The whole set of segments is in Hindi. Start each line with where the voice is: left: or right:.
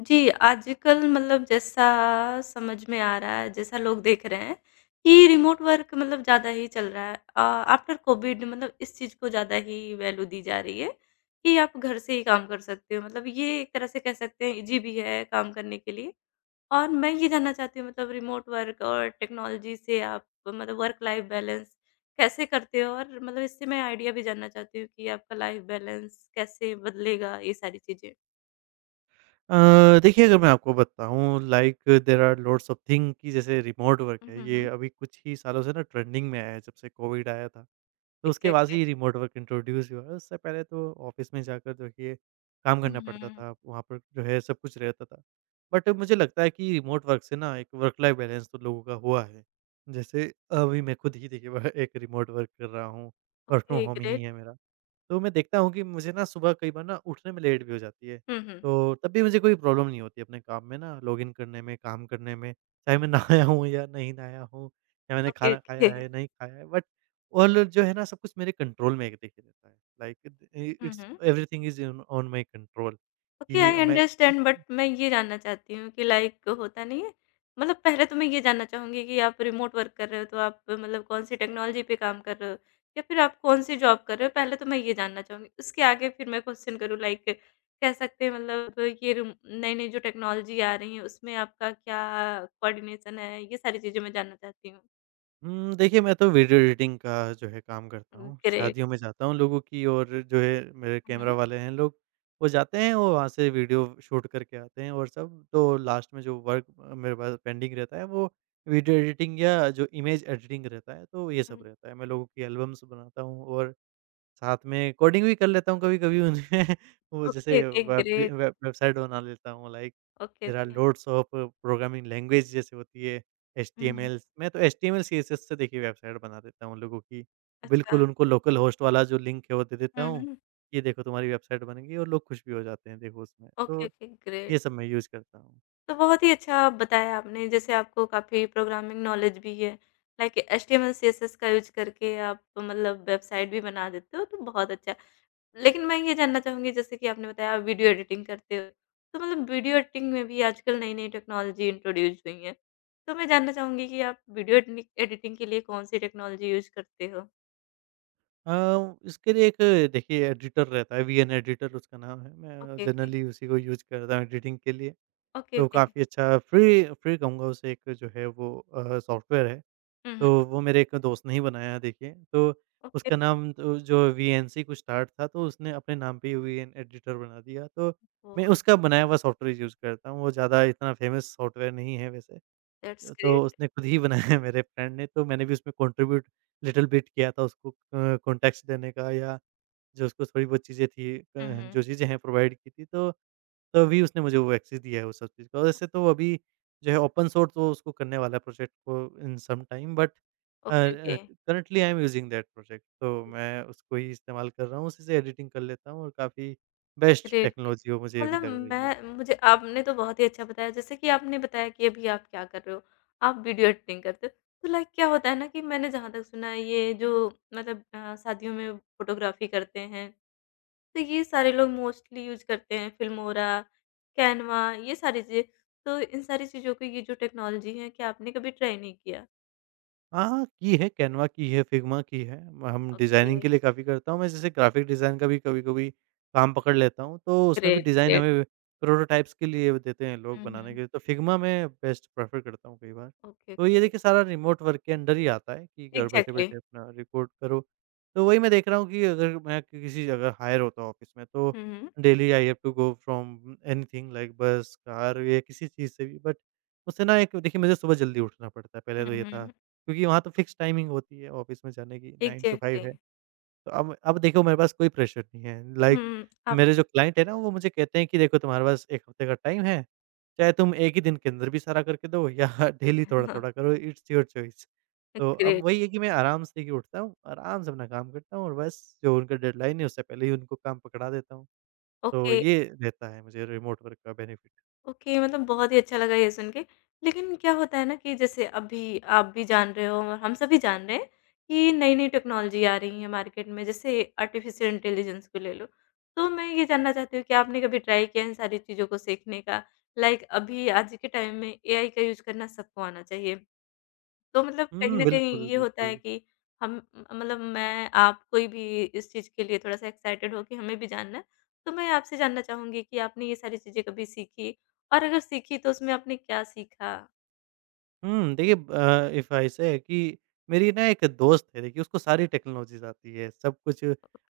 left: जी, आजकल मतलब जैसा समझ में आ रहा है, जैसा लोग देख रहे हैं कि रिमोट वर्क मतलब ज़्यादा ही चल रहा है। आफ्टर कोविड मतलब इस चीज़ को ज़्यादा ही वैल्यू दी जा रही है कि आप घर से ही काम कर सकते हो। मतलब ये एक तरह से कह सकते हैं इज़ी भी है काम करने के लिए। और मैं ये जानना चाहती हूँ मतलब रिमोट वर्क और टेक्नोलॉजी से आप मतलब वर्क लाइफ़ बैलेंस कैसे करते हो? और मतलब इससे मैं आइडिया भी जानना चाहती हूँ कि आपका लाइफ़ बैलेंस कैसे बदलेगा ये सारी चीज़ें?
right: देखिए अगर मैं आपको बताऊँ like there are lots of thing कि जैसे रिमोट वर्क
left: हुँ,
right: है
left: हुँ,
right: ये
left: हुँ।
right: अभी कुछ ही सालों से ना ट्रेंडिंग में आया है जब से कोविड आया था। तो उसके बाद से
left: एग्ज़ैक्टली।
right: ही रिमोट वर्क इंट्रोड्यूस हुआ है। उससे पहले तो ऑफ़िस में जाकर देखिए काम करना पड़ता
left: Mhm.
right: था, वहाँ पर जो है सब कुछ रहता था। बट मुझे लगता है कि रिमोट वर्क से ना एक वर्क लाइफ़ बैलेंस तो लोगों का हुआ है। जैसे अभी मैं खुद ही देखिए वह एक रिमोट वर्क कर रहा हूँ, वर्क फ्रॉम
left: ओके
right: होम ही
left: ग्रेट।
right: है मेरा। तो मैं देखता हूँ कि मुझे ना सुबह कई बार ना उठने में लेट भी हो जाती है।
left: हुँ, हुँ।
right: तो तब भी मुझे कोई प्रॉब्लम नहीं होती अपने काम में ना लॉगिन करने में, काम करने में, चाहे मैं नहाया हूँ या नहीं नहाया हूँ, या मैंने
left: ओके,
right: खाना
left: ओके।
right: खाया है, नहीं खाया है, बट ऑल जो है ना सब कुछ मेरे कंट्रोल में एक देखिए रहता है। Like it
left: hmm,
right: it's
left: hmm.
right: Everything is in on my control
left: okay
right: कि
left: आई
right: मैं।
left: अंडरस्टैंड बट मैं ये जानना चाहती हूँ कि लाइक होता नहीं है मतलब पहले तो मैं ये जानना चाहूँगी कि आप रिमोट वर्क कर रहे हो तो आप मतलब कौन-सी टेक्नोलॉजी पे काम कर रहे हो? या फिर आप कौन-सी जॉब कर रहे हो? पहले तो मैं ये जानना चाहूँगी। उसके आगे फिर मैं क्वेश्चन करूँ लाइक कह सकते हैं मतलब ये रिम नई-नई जो टेक्नोलॉजी आ रही है उसमें आपका क्या कोऑर्डिनेशन है? ये सारी चीज़ें मैं जानना चाहती हूँ।
right: देखिए मैं तो वीडियो एडिटिंग का जो है काम करता हूँ,
left: ग्रेट।
right: शादियों में जाता हूँ लोगों की और जो है मेरे
left: हुँ,
right: कैमरा
left: हुँ।
right: वाले हैं लोग, वो जाते हैं और वहाँ से वीडियो शूट करके आते हैं और सब तो लास्ट में जो वर्क मेरे पास पेंडिंग रहता है वो वीडियो एडिटिंग या जो इमेज एडिटिंग रहता है, तो ये
left: हुँ,
right: सब रहता है। मैं लोगों की एल्बम्स बनाता हूँ और साथ में कोडिंग भी कर लेता हूँ कभी-कभी उनमें वो जैसे
left: okay, okay
right: web day
left: great.
right: Web website बना लेता हूँ like
left: okay,
right: there are
left: okay.
right: Loads of programming language जैसे होती है
left: हुँ।
right: एचटीएमएल, मैं तो एचटीएमएल सीएसएस से देखिए वेबसाइट बना देता हूँ उन लोगों की।
left: अच्छा।
right: बिल्कुल उनको लोकल होस्ट वाला जो लिंक है वो दे देता हूँ,
left: हुँ।
right: ये देखो तुम्हारी वेबसाइट बन गई और लोग खुश भी हो जाते हैं देखो उसमें। तो
left: ओके, ओके, ग्रेट।
right: ये सब मैं यूज़ करता हूँ।
left: तो बहुत ही अच्छा बताया आपने, जैसे आपको काफ़ी प्रोग्रामिंग नॉलेज भी है। लाइक एचटीएमएल, सीएसएस का यूज़ करके आप मतलब वेबसाइट भी बना देते हो, तो बहुत अच्छा। लेकिन मैं ये जानना चाहूँगी जैसे कि आपने बताया आप वीडियो एडिटिंग करते हो, तो मतलब वीडियो एडिटिंग में भी आजकल नई-नई टेक्नोलॉजी इंट्रोड्यूस हुई हैं। तो मैं जानना चाहूँगी कि आप वीडियो एडिटिंग एडिटिंग के लिए कौन-सी टेक्नोलॉजी यूज़ करते हो?
right: इसके लिए एक देखिए एडिटर रहता है, वीएन एडिटर उसका नाम है। मैं
left: ओके, ओके।
right: जनरली उसी को यूज़ करता हूँ एडिटिंग के लिए।
left: ओके,
right: तो
left: ओके।
right: काफ़ी अच्छा फ्री फ्री कहूँगा उसे, एक जो है वो सॉफ्टवेयर है,
left: हुँ, हुँ।
right: तो वो मेरे एक दोस्त ने ही बनाया है, देखिए, तो
left: ओके,
right: उसका नाम तो जो वीएनसी कुछ स्टार्ट था, तो उसने अपने नाम पे ही वीएन एडिटर बना दिया, तो
left: ओह!
right: मैं उसका बनाया हुआ सॉफ्टवेयर यूज़ करता हूँ, वो ज़्यादा इतना फेमस सॉफ्टवेयर नहीं है वैसे।
left: दैट्स
right: तो
left: ग्रेट।
right: उसने खुद ही बनाया है मेरे फ्रेंड ने, तो मैंने भी उसमें कंट्रीब्यूट लिटिल बिट किया था उसको कॉन्टेक्स्ट देने का या जो उसको थोड़ी बहुत चीज़ें थी
left: हुँ, हुँ।
right: जो चीज़ें हैं प्रोवाइड की थी, तो अभी उसने मुझे वो एक्सेस दिया है वो सब चीज़ का। वैसे तो अभी जो है ओपन सोर्स वो उसको करने वाला है प्रोजेक्ट को in some time, but uh
left: okay, okay.
right: Uh, currently I am using that project, तो मैं उसको ही इस्तेमाल कर रहा हूँ, उसी से एडिटिंग कर लेता हूँ और काफ़ी बेस्ट
left: ग्रेट, ग्रेट।
right: टेक्नोलॉज़ी वो मुझे अभी
left: मतलब
right: लग रही है।
left: मैं मुझे आपने तो बहुत ही अच्छा बताया जैसे कि आपने बताया कि अभी आप क्या कर रहे हो, आप वीडियो एडिटिंग करते हो। तो लाइक क्या होता है ना कि मैंने जहाँ तक सुना है ये जो मतलब शादियों में फ़ोटोग्राफ़ी करते हैं, तो ये सारे लोग मोस्टली यूज़ करते हैं फ़िल्मोरा, कैनवा ये सारी चीज़ें। तो इन सारी चीज़ों को ये जो टेक्नोलॉजी है क्या आपने कभी ट्राई नहीं किया?
right: हाँ, हाँ, की है, कैनवा की है, फिग्मा की है। हम
left: ओके,
right: डिज़ाइनिंग के लिए काफ़ी करता हूँ मैं, जैसे ग्राफ़िक डिज़ाइन का भी कभी-कभी काम पकड़ लेता हूँ, तो उसमें भी
left: ग्रेट,
right: डिज़ाइन
left: ग्रेट।
right: हमें प्रोटोटाइप्स के लिए देते हैं लोग
left: हुँ,
right: बनाने
left: हुँ।
right: के लिए, तो फिग्मा मैं बेस्ट प्रेफ़र करता हूँ कई बार।
left: ओके,
right: तो ये
left: ओके।
right: देखिए सारा रिमोट वर्क के अंडर ही आता है कि घर
left: एग्ज़ैक्टली।
right: बैठे-बैठे अपना रिकॉर्ड करो। तो वही मैं देख रहा हूँ कि अगर मैं किसी जगह हायर होता हूँ ऑफ़िस में, तो
left: हुँ, हुँ।
right: Daily I have to go from anything like bus, car या किसी चीज़ से भी, बट उससे ना एक देखिए मुझे सुबह जल्दी उठना पड़ता है, पहले
left: हुँ,
right: तो ये था।
left: हुँ।
right: क्योंकि वहाँ तो फिक्स टाइमिंग होती है ऑफ़िस में जाने की, 9 टू
left: एग्ज़ैक्टली।
right: 5 है। तो अब देखो मेरे पास कोई प्रेशर नहीं है, लाइक
left: हुँ, आप
right: मेरे जो क्लाइंट है ना वो मुझे कहते हैं कि देखो तुम्हारे पास 1 हफ़्ते का टाइम है, चाहे तुम एक ही दिन के अंदर भी सारा करके दो या डेली थोड़ा-थोड़ा करो, इट्स योर चॉइस। तो
left: ग्रेट।
right: अब वही है कि मैं आराम से ही उठता हूँ, आराम से अपना काम करता हूँ और बस जो उनका डेडलाइन है उससे पहले ही उनको काम पकड़ा देता हूँ। तो
left: ओके,
right: ये रहता है मुझे रिमोट वर्क का बेनिफिट।
left: ओके मतलब बहुत ही अच्छा लगा ये सुन के। लेकिन क्या होता है ना कि जैसे अभी आप भी जान रहे हो और हम सभी जान रहे हैं कि नई-नई टेक्नोलॉजी आ रही है मार्केट में जैसे आर्टिफ़िशियल इंटेलिजेंस को ले लो। तो मैं ये जानना चाहती हूँ कि आपने कभी ट्राई किया है इन सारी चीज़ों को सीखने का? लाइक अभी आज के टाइम में एआई का यूज़ करना सबको आना चाहिए। तो मतलब कहीं
right: हुँ,
left: न कहीं
right: बिल्कुल,
left: ये होता है
right: बिल्कुल।
left: कि हम मतलब मैं आप कोई भी इस चीज़ के लिए थोड़ा-सा एक्साइटेड हो कि हमें भी जानना है। तो मैं आपसे जानना चाहूँगी कि आपने ये सारी चीज़ें कभी सीखी? और अगर सीखी तो उसमें आपने क्या सीखा?
right: हुँ, देखिए इफ़ ऐसे है कि मेरी ना एक दोस्त है, देखिए उसको सारी टेक्नोलॉजीज़ आती है, सब कुछ।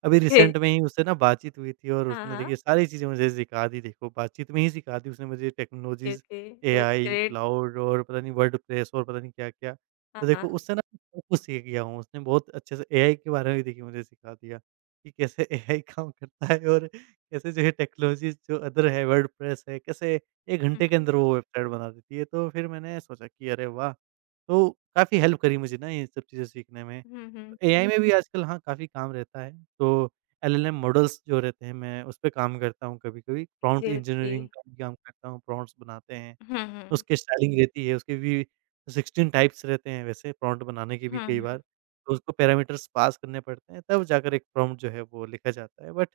right: अभी
left: ओके।
right: रिसेंट में ही उससे ना बातचीत हुई थी और
left: हाँ,
right: उसने
left: हाँ।
right: देखिए सारी चीज़ें मुझे सिखा दी, देखो बातचीत में ही सिखा दी उसने मुझे
left: okay,
right: technologies,
left: okay. That's
right: AI,
left: great.
right: Cloud और पता नहीं वर्डप्रेस और पता नहीं क्या-क्या।
left: हाँ,
right: तो
left: हाँ।
right: देखो उससे ना सब कुछ सीख गया हूँ, उसने बहुत अच्छे से एआई के बारे में भी देखिए मुझे सिखा दिया, कि कैसे एआई काम करता है और कैसे जो है टेक्नोलॉजीज़ जो अदर है वर्डप्रेस है, कैसे 1
left: हुँ,
right: घंटे के
left: हुँ।
right: अंदर वो वेबसाइट बना देती है। तो फिर मैंने सोचा कि अरे वाह! तो काफ़ी हेल्प करी मुझे ना ये सब चीज़ें सीखने में।
left: हुँ, हुँ।
right: तो एआई में भी हुँ। आजकल हाँ, काफ़ी काम रहता है। तो एलएलएम मॉडल्स जो रहते हैं मैं उस पे काम करता हूँ कभी-कभी। Prompt
left: exactly.
right: इंजीनियरिंग का भी काम करता हूँ, प्रॉम्प्ट्स बनाते हैं।
left: हुँ, हुँ।
right: उसकी स्टाइलिंग रहती है, उसके भी 16 टाइप्स रहते हैं वैसे प्रॉम्प्ट बनाने के, भी
left: हुँ,
right: कई
left: हुँ।
right: बार, तो उसको पैरामीटर्स पास करने पड़ते हैं तब जाकर एक प्रॉम्प्ट जो है वो लिखा जाता है। बट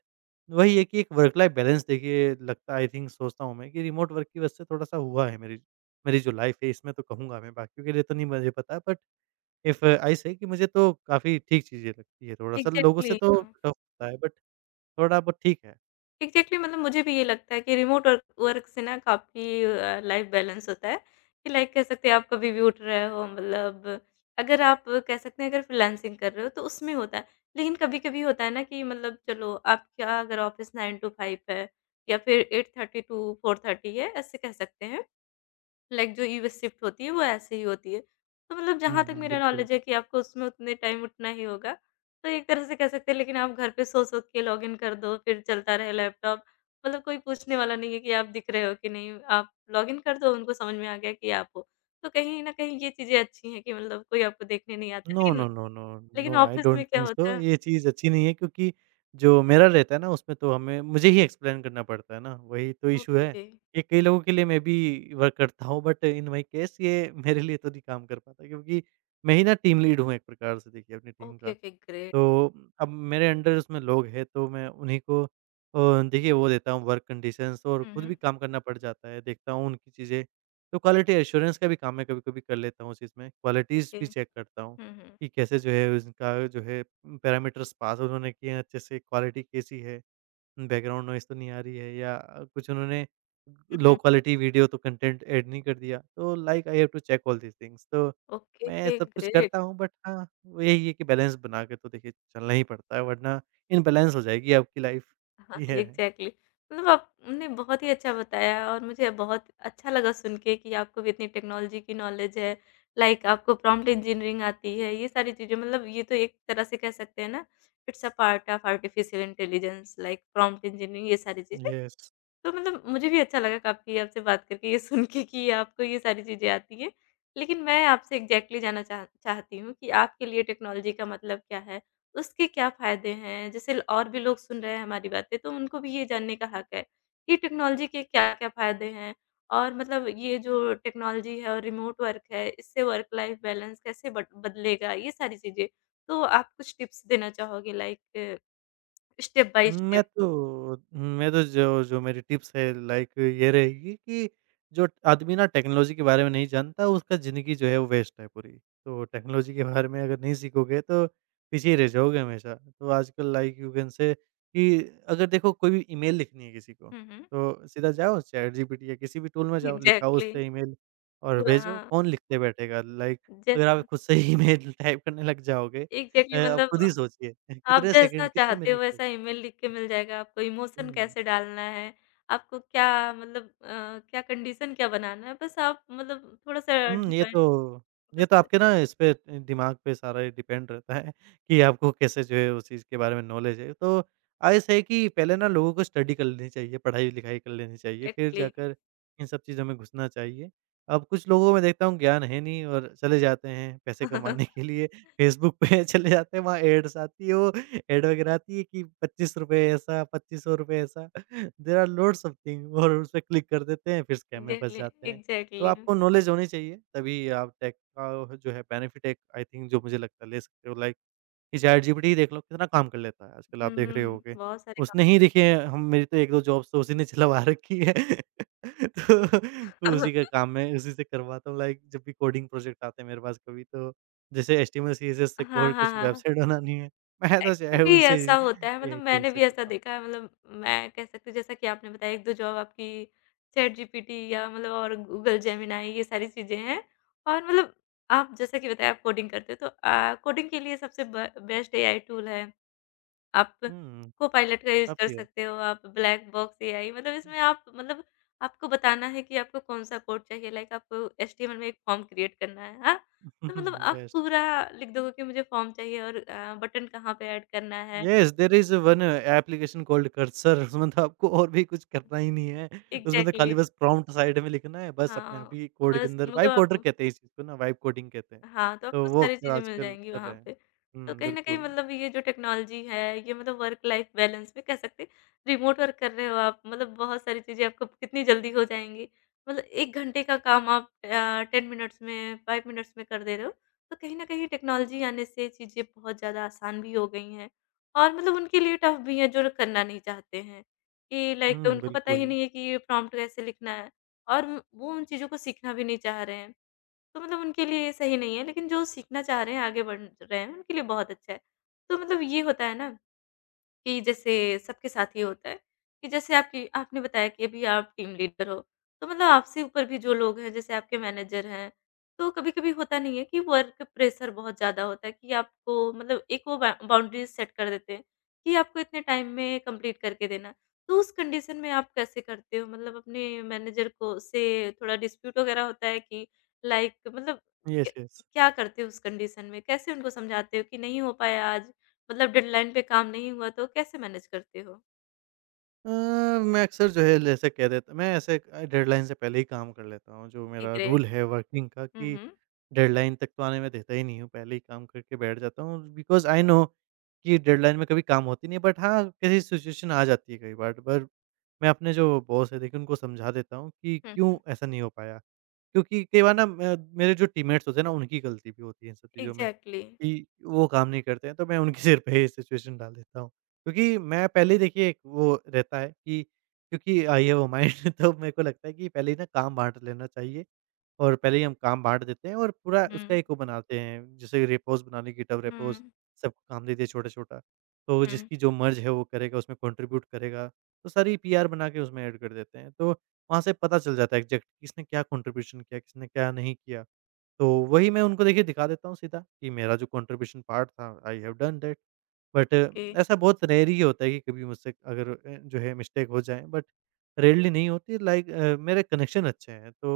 right: वही है कि एक वर्क लाइफ बैलेंस देखिए लगता है, आई थिंक सोचता हूँ मैं कि रिमोट वर्क की वजह से थोड़ा-सा हुआ है मेरी मेरी जो लाइफ है इसमें, तो कहूँगा मैं, बाकियों के लिए तो नहीं मुझे पता, बट इफ आई से कि मुझे तो काफ़ी ठीक चीज़ें लगती है, थोड़ा-सा लोगों से
left: एग्ज़ैक्टली,
right: तो
left: हाँ।
right: टफ होता है बट थोड़ा बहुत ठीक है।
left: एग्ज़ैक्टली मतलब मुझे भी ये लगता है कि रिमोट वर्क वर्क से ना काफ़ी लाइफ़ बैलेंस होता है, कि लाइक कह सकते हैं आप कभी भी उठ रहे हो मतलब अगर आप कह सकते हैं अगर फ्रीलांसिंग कर रहे हो तो उसमें होता है। लेकिन कभी-कभी होता है ना कि मतलब चलो आपका अगर ऑफ़िस 9 टू 5 है या फिर 8:30 टू 4:30 है ऐसे कह सकते हैं। लाइक जो यूएस शिफ्ट होती है वो ऐसे ही होती है। तो मतलब
right: हुँ,
left: जहाँ तक
right: हुँ,
left: मेरा
right: बिल्कुल।
left: नॉलेज है कि आपको उसमें उतने टाइम उठना ही होगा। तो एक तरह से कह सकते हैं लेकिन आप घर पे सो-सो के लॉगिन कर दो फिर चलता रहे लैपटॉप। मतलब कोई पूछने वाला नहीं है कि आप दिख रहे हो कि नहीं? आप लॉगिन कर दो उनको समझ में आ गया कि आप हो। तो कहीं न कहीं ये चीज़ें अच्छी हैं कि मतलब कोई आपको देखने नहीं आता।
right: नो, नो,
left: लेकिन
right: नो, नो,
left: लेकिन
right: नो, आई
left: ऑफ़िस
right: डोंट
left: में क्या
right: थिंक सो,
left: होता है
right: ये चीज़ अच्छी नहीं है क्योंकि जो मेरा रहता है ना उसमें तो हमें मुझे ही एक्सप्लेन करना पड़ता है ना, वही तो इश्यू
left: ओके,
right: है।
left: ओके।
right: ये कई लोगों के लिए मैं भी वर्क करता हूँ, बट इन माय केस ये मेरे लिए तो नहीं काम कर पाता, क्योंकि मैं ही ना टीम लीड हूँ एक प्रकार से, देखिए अपनी टीम
left: ओके,
right: का।
left: Okay great.
right: तो अब मेरे अंडर उसमें लोग हैं तो मैं उन्हीं को देखिए वो देता हूँ वर्क कंडीशंस और
left: हुँ,
right: खुद
left: हुँ।
right: भी काम करना पड़ जाता है, देखता हूँ उनकी चीज़ें। तो क्वालिटी एश्योरेंस का भी काम मैं कभी-कभी कर लेता हूँ उस चीज़ में, क्वालिटीज़
left: ओके।
right: भी चेक करता हूँ
left: हुँ, हुँ।
right: कि कैसे जो है उनका जो है पैरामीटर्स पास उन्होंने किए हैं अच्छे से, क्वालिटी कैसी है। बैकग्राउंड नॉइज़ तो नहीं आ रही है या कुछ उन्होंने
left: hmm,
right: low
left: hmm.
right: Quality video तो कंटेंट ऐड नहीं कर दिया। तो like I have to check all these things, तो
left: ओके,
right: मैं
left: ओके
right: सब कुछ
left: ग्रेट।
right: करता हूँ, बट हाँ, वो यही है कि बैलेंस बना के तो देखिए चलना ही पड़ता है, वरना इम्बैलेंस हो जाएगी आपकी लाइफ़।
left: हाँ,
right: ये है।
left: एग्ज़ैक्टली मतलब आपने बहुत ही अच्छा बताया और मुझे बहुत अच्छा लगा सुन के कि आपको भी इतनी टेक्नोलॉजी की नॉलेज है। लाइक आपको प्रॉम्प्ट इंजीनियरिंग आती है, ये सारी चीज़ें मतलब ये तो एक तरह से कह सकते हैं ना, it's a part of artificial intelligence like prompt engineering ये सारी चीज़ें
right: यस।
left: तो मतलब मुझे भी अच्छा लगा काफ़ी आपसे बात करके ये सुन के कि आपको ये सारी चीज़ें आती हैं। लेकिन मैं आपसे एग्ज़ैक्टली जानना चाहती हूँ कि आपके लिए टेक्नोलॉजी का मतलब क्या है? उसके क्या फ़ायदे हैं? जैसे ल और भी लोग सुन रहे हैं हमारी बातें तो उनको भी ये जानने का हक है कि टेक्नोलॉजी के क्या-क्या फ़ायदे हैं? और मतलब ये जो टेक्नोलॉजी है और रिमोट वर्क है इससे वर्क लाइफ़ बैलेंस कैसे बट बदलेगा? ये सारी चीज़ें। तो आप कुछ टिप्स देना चाहोगे लाइक स्टेप बाय
right: मैं
left: स्टेप?
right: तो मैं तो जो जो मेरी टिप्स है लाइक ये रहेगी कि जो आदमी ना टेक्नोलॉजी के बारे में नहीं जानता उसका ज़िंदगी जो है वो वेस्ट है पूरी। तो टेक्नोलॉजी के बारे में अगर नहीं सीखोगे तो पीछे ही रह जाओगे हमेशा। तो आजकल लाइक यू कैन से कि अगर देखो कोई भी ईमेल लिखनी है किसी को
left: हुँ, हुँ।
right: तो सीधा जाओ चैटजीपीटी या किसी भी टूल में जाओ, लिखाओ
left: एग्ज़ैक्टली
right: उससे ईमेल और
left: पूरा
right: भेजो।
left: हाँ।
right: कौन लिखते बैठेगा? लाइक अगर आप
left: जैसा
right: खुद से ही ईमेल टाइप करने लग जाओगे,
left: एग्ज़ैक्टली
right: आप खुद ही
left: मतलब
right: सोचिए
left: आप
right: कितने
left: जैसा
right: सेकंड कितने
left: चाहते हो
right: मिनट
left: वैसा
right: लगेंगे।
left: ईमेल लिख के मिल जाएगा आपको, इमोशन
right: हुँ।
left: कैसे डालना है, आपको क्या मतलब क्या कंडीशन क्या बनाना है, बस आप मतलब थोड़ा-सा
right: हुँ, ये
left: डिफाइन
right: तो ये
left: बस
right: तो आपके ना इस पे दिमाग पे सारा ही डिपेंड रहता है कि आपको कैसे जो है उस चीज़ के बारे में नॉलेज है। तो आइस है कि पहले ना लोगों को स्टडी कर लेनी चाहिए, पढ़ाई-लिखाई कर लेनी चाहिए, फिर
left: एक्टली
right: जाकर इन सब चीज़ों में घुसना चाहिए। अब कुछ लोगों में देखता हूँ ज्ञान है नहीं, और चले जाते हैं पैसे कमाने के लिए फेसबुक पे चले जाते हैं, वहाँ एड्स आती है, वो एड वगैरह आती है कि ₹25 ऐसा, ₹2500 ऐसा, there are loads of thing, और उस पे क्लिक कर देते हैं, फिर स्कैम में फँस
left: एग्ज़ैक्टली
right: जाते हैं। तो
left: एग्ज़ैक्टली
right: आपको नॉलेज होनी चाहिए, तभी आप टेक का जो है बेनिफिट एक आई थिंक जो मुझे लगता है ले सकते हो, लाइक कि चैटजीपीटी ही देख लो, कितना काम कर लेता है आजकल
left: हुँ,
right: आप देख रहे होगे।
left: बहुत सारे काम
right: उसने ही देखिए हम मेरी तो 1-2 जॉब्स तो उसी ने चलवा रखी है। तो उसी का काम मैं उसी से करवाता हूँ, लाइक जब भी कोडिंग प्रोजेक्ट आते हैं मेरे पास कभी, तो जैसे एचटीएमएल सीएसएस से
left: हाँ,
right: कोई
left: हाँ,
right: कुछ
left: हाँ।
right: वेबसाइट बनानी है, मैं तो चाहे
left: एक्चुअली
right: उनसे
left: ऐसा
right: ही
left: होता है मतलब
right: ये टूल
left: मैंने
right: से
left: भी ऐसा
right: करता हूँ।
left: देखा है मतलब मैं कह सकती हूँ जैसा कि आपने बताया 1-2 जॉब आपकी चैट जीपीटी या मतलब और गूगल जेमिनाई ये सारी चीज़ें हैं और मतलब आप जैसा कि बताया आप कोडिंग करते हो तो कोडिंग के लिए सबसे ब बेस्ट एआई टूल है। आप
right: हुँ,
left: कोपायलट का यूज़ कर
right: काफ़ी है।
left: सकते हो, आप ब्लैक बॉक्स एआई मतलब इसमें आप मतलब आपको बताना है कि आपको कौन-सा कोड चाहिए लाइक आपको एचटीएमएल में एक फॉर्म क्रिएट करना है, हाँ? तो मतलब आप
right: बेस्ट।
left: पूरा लिख दोगे कि मुझे फॉर्म चाहिए और बटन कहाँ पे ऐड करना है
right: yes, there is one application called Cursor, उसमें तो आपको और भी कुछ करना ही नहीं है। उसमें तो
left: एग्ज़ैक्टली
right: खाली बस प्रॉम्प्ट साइड में लिखना है, बस अपने
left: हाँ,
right: आप ही कोड के
left: बस
right: अंदर
left: मतलब
right: वाइब कोडर
left: आप
right: कहते हैं इस चीज़ को ना, वाइब कोडिंग कहते हैं।
left: हाँ, तो
right: तो
left: आपको
right: वो
left: सारी
right: अक्सर
left: चीज़ें मिल
right: आजकल
left: जाएँगी
right: कर
left: वहाँ
right: रहे
left: पे।
right: हैं।
left: तो
right: हुँ,
left: कहीं न कहीं
right: बिल्कुल।
left: मतलब ये जो टेक्नोलॉजी है, ये मतलब वर्क लाइफ़ बैलेंस भी कह सकते हैं। रिमोट वर्क कर रहे हो आप, मतलब बहुत सारी चीज़ें आपको कितनी जल्दी हो जाएँगी। मतलब 1 घंटे का काम आप 10 मिनट्स में, 5 मिनट्स में कर दे रहे हो। तो कहीं न कहीं टेक्नोलॉजी आने से चीज़ें बहुत ज़्यादा आसान भी हो गई हैं और मतलब उनके लिए टफ़ भी है, जो करना नहीं चाहते हैं। कि लाइक
right: हुँ,
left: उनको पता ही
right: बिल्कुल।
left: नहीं है कि ये प्रॉम्प्ट कैसे लिखना है और वो उन चीज़ों को सीखना भी नहीं चाह रहे हैं। तो मतलब उनके लिए ये सही नहीं है, लेकिन जो सीखना चाह रहे हैं, आगे बढ़ रहे हैं, उनके लिए बहुत अच्छा है। तो मतलब ये होता है ना कि जैसे सबके साथ ही होता है कि जैसे आपकी आपने बताया कि अभी आप टीम लीडर हो, तो मतलब आपसे ऊपर भी जो लोग हैं, जैसे आपके मैनेजर हैं, तो कभी-कभी होता नहीं है कि वर्क प्रेशर बहुत ज़्यादा होता है कि आपको मतलब एक वो बा बाउंड्रीज़ सेट कर देते हैं कि आपको इतने टाइम में कंप्लीट करके देना है। तो उस कंडीशन में आप कैसे करते हो? मतलब अपने मैनेजर को से थोड़ा डिस्प्यूट वगैरह होता है कि लाइक मतलब क
right: येस, येस।
left: क्या करते हो उस कंडीशन में? कैसे उनको समझाते हो कि नहीं हो पाया आज? मतलब डेडलाइन पे काम नहीं हुआ तो कैसे मैनेज करते हो?
right: अ, मैं अक्सर जो है जैसे कह देता, मैं ऐसे डेडलाइन से पहले ही काम कर लेता हूँ, जो
left: ओके,
right: मेरा
left: ग्रेट।
right: रूल है वर्किंग का
left: हुँ,
right: कि
left: हुँ।
right: डेडलाइन तक तो आने मैं देता ही नहीं हूँ, पहले ही काम करके बैठ जाता हूँ, बिकॉज़ आई नो कि डेडलाइन में कभी काम होती नहीं है। बट हाँ, कैसी सिचुएशन आ जाती है कई बार, पर मैं अपने जो बॉस है देखिए उनको समझा देता हूँ कि
left: हुँ,
right: क्यों ऐसा नहीं हो पाया। क्योंकि कई बार ना म मेरे जो टीममेट्स होते हैं ना, उनकी गलती भी होती है इन सब चीज़ों में,
left: एग्ज़ैक्टली।
right: कि वो काम नहीं करते हैं, तो मैं उनके सिर पे ये सिचुएशन डाल देता हूँ। क्योंकि मैं पहले ही देखिए एक वो रहता है कि, क्योंकि आई हैव अ माइंड, तो मेरे को लगता है कि पहले ही ना काम बाँट लेना चाहिए, और पहले ही हम काम बाँट देते हैं, और पूरा उसका
left: हुँ,
right: एक वो बनाते हैं, जैसे रेपोज़ बना ली, गिटहब रेपोज़,
left: हुँ,
right: सबको काम दे दिया छोटा-छोटा। तो
left: हुँ,
right: जिसकी जो मर्ज़ है वो करेगा, उसमें कॉन्ट्रिब्यूट करेगा, तो सारी पीआर बना के उसमें ऐड कर देते हैं। तो वहाँ से पता चल जाता है एग्ज़ैक्ट किसने क्या कॉन्ट्रिब्यूशन किया, किसने क्या नहीं किया। तो वही मैं उनको देखिए दिखा देता हूँ सीधा, कि मेरा जो कॉन्ट्रिब्यूशन पार्ट था, I have done that. But
left: okay,
right: ऐसा बहुत रेयर ही होता है कि कभी मुझसे अगर जो है मिस्टेक हो जाए, बट रेयरली नहीं होती, लाइक मेरे कनेक्शन अच्छे हैं, तो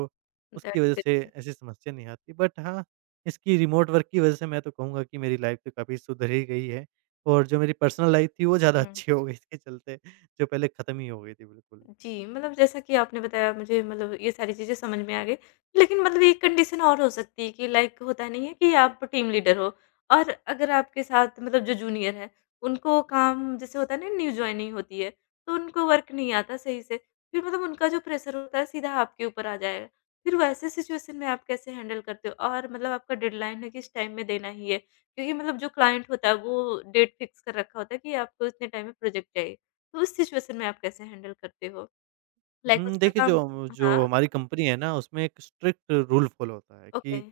right: उसकी
left: दैट्स
right: वजह से
left: ग्रेट।
right: ऐसी समस्या नहीं आती। बट हाँ, इसकी रिमोट वर्क की वजह से मैं तो कहूँगा कि मेरी लाइफ तो काफ़ी सुधर ही गई है, और जो मेरी पर्सनल लाइफ थी वो ज़्यादा
left: हुँ।
right: अच्छी हो गई इसके चलते, जो पहले ख़त्म ही हो गई थी बिल्कुल।
left: जी, मतलब जैसा कि आपने बताया मुझे मतलब ये सारी चीज़ें समझ में आ गई। लेकिन मतलब एक कंडीशन और हो सकती है कि लाइक होता नहीं है कि आप टीम लीडर हो और अगर आपके साथ मतलब जो जूनियर है, उनको काम जैसे होता है ना न्यू जॉइनिंग होती है, तो उनको वर्क नहीं आता सही से। फिर मतलब उनका जो प्रेशर होता है सीधा आपके ऊपर आ जाएगा। फिर वैसे सिचुएशन में आप कैसे हैंडल करते हो? और मतलब आपका डेडलाइन है कि इस टाइम में देना ही है, क्योंकि मतलब जो क्लाइंट होता है वो डेट फिक्स कर रखा होता है कि आपको इतने टाइम में प्रोजेक्ट चाहिए। तो उस सिचुएशन में आप कैसे हैंडल करते हो? लाइक
right: हुँ,
left: उसका
right: देखिए
left: काम
right: जो जो
left: हाँ,
right: हमारी कंपनी है ना, उसमें एक स्ट्रिक्ट रूल फॉलो होता है
left: ओके।
right: कि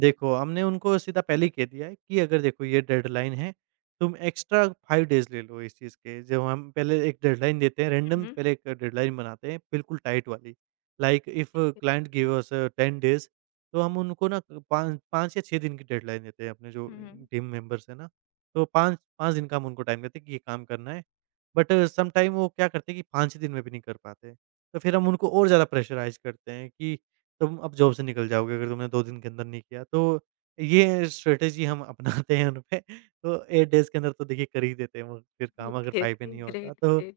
right: देखो, हमने उनको सीधा पहले ही कह दिया है कि अगर देखो ये डेडलाइन है, तुम एक्स्ट्रा 5 डेज़ ले लो इस चीज़ के। जब हम पहले एक डेडलाइन देते हैं,
left: हुँ,
right: रैंडम
left: हुँ।
right: पहले एक डेडलाइन बनाते हैं बिल्कुल टाइट वाली। Like if client give us 10 days, तो हम उनको ना पाँच 5 या 6 दिन की डेडलाइन देते हैं अपने जो
left: हुँ, हुँ।
right: टीम मेंबर्स हैं ना, तो 5 दिन का हम उनको टाइम देते हैं कि ये काम करना है। बट समटाइम वो क्या करते हैं कि 5 दिन में भी नहीं कर पाते। तो फिर हम उनको और ज़्यादा प्रेशराइज़ करते हैं कि तुम अब जॉब से निकल जाओगे अगर तुमने 2 दिन के अंदर नहीं किया। तो ये स्ट्रैटेजी हम अपनाते हैं उनपे, तो 8 डेज़ के अंदर तो देखिए कर ही देते हैं वो फिर काम, अगर
left: ओके,
right: 5 पे
left: ओके,
right: नहीं होता
left: ग्रेट,
right: तो।
left: ग्रेट।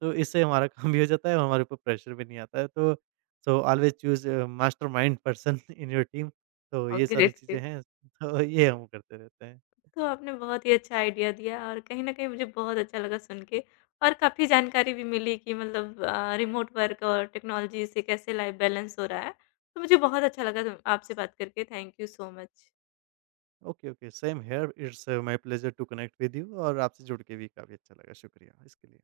right: तो इससे हमारा काम भी हो जाता है और हमारे ऊपर प्रेशर भी नहीं आता है, तो so always choose mastermind person in your team, तो
left: ओह,
right: ये सारी
left: ग्रेट,
right: चीज़ें
left: ग्रेट।
right: हैं। तो ये हम करते रहते हैं।
left: तो आपने बहुत ही अच्छा आइडिया दिया और कहीं न कहीं मुझे बहुत अच्छा लगा सुन के और काफ़ी जानकारी भी मिली कि मतलब रिमोट वर्क और टेक्नोलॉजी से कैसे लाइफ बैलेंस हो रहा है। तो मुझे बहुत अच्छा लगा तुम आपसे बात करके। Thank you so much.
right: Okay, okay, same here, it's my pleasure to connect with you, और आपसे जुड़ के भी काफ़ी अच्छा लगा। शुक्रिया इसके लिए।